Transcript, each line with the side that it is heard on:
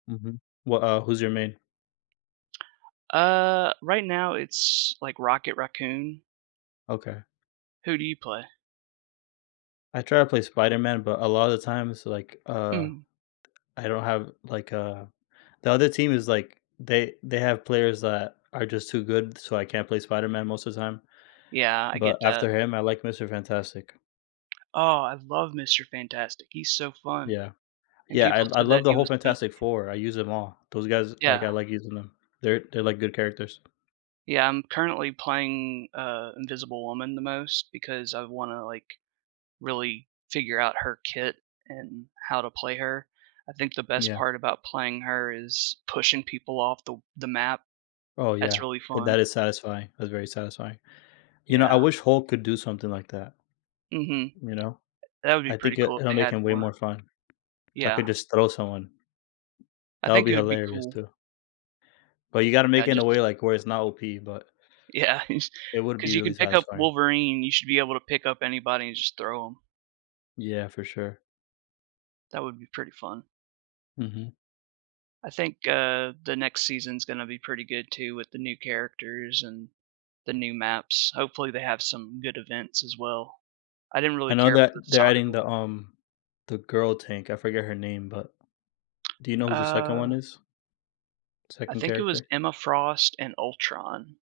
left: Mhm. Wha uh, who's your main?
right: Uh, right now, it's, like, Rocket Raccoon.
left: Okay.
right: Who do you play?
left: I try to play Spider Man, but a lotta the times, like, uh,
right: Mhm.
left: I don't have like, uh the other team is, like they they have players that are just too good, so I can't play Spider Man most the time.
right: Yeah, I
left: But
right: get that.
left: after him, I like Mister Fantastic.
right: Oh, I love Mister Fantastic, he's so fun.
left: Yeah.
right: And
left: Yeah, I
right: people
left: I
right: said
left: love
right: that
left: the
right: he
left: whole
right: was weak.
left: Fantastic Four, I use them all. Those guys like,
right: Yeah.
left: I like using them. They're they're, like, good characters.
right: Yeah, I'm currently playing, uh, Invisible Woman the most, because I wanna, like, really figure out her kit and how to play her. I think the best
left: Yeah.
right: part about playing her is pushing people off the w the map.
left: Oh,
right: That's
left: yeah.
right: really
left: Th
right: fun.
left: that is satisfying, that's very satisfying. You know, I
right: Yeah.
left: wish Hulk could do something like that.
right: Mhm.
left: You know?
right: That would be
left: I think
right: pretty
left: it
right: cool if
left: it'll
right: they
left: make
right: had
left: him way
right: more.
left: more fun. Hulk could
right: Yeah.
left: just throw someone.
right: I
left: That would
right: think
left: be
right: it would be
left: hilarious,
right: cool.
left: too. But you gotta make
right: Yeah,
left: it in a way,
right: just
left: like, where it's not OP, but
right: Yeah, he's
left: it would
right: 'cause
left: be
right: you
left: really
right: can pick up
left: satisfying.
right: Wolverine, you should be able to pick up anybody and just throw 'em.
left: Yeah, for sure.
right: That would be pretty fun.
left: Mhm.
right: I think, uh, the next season's gonna be pretty good too, with the new characters and the new maps. Hopefully, they have some good events as well. I didn't
left: I
right: really
left: know
right: care for
left: that
right: the
left: they're
right: soccer
left: adding the,
right: one.
left: um, the girl tank, I forget her name, but, do you know who the 2nd one
right: Uh
left: is?
right: I
left: 2nd
right: think it was
left: character?
right: Emma Frost and Ultron.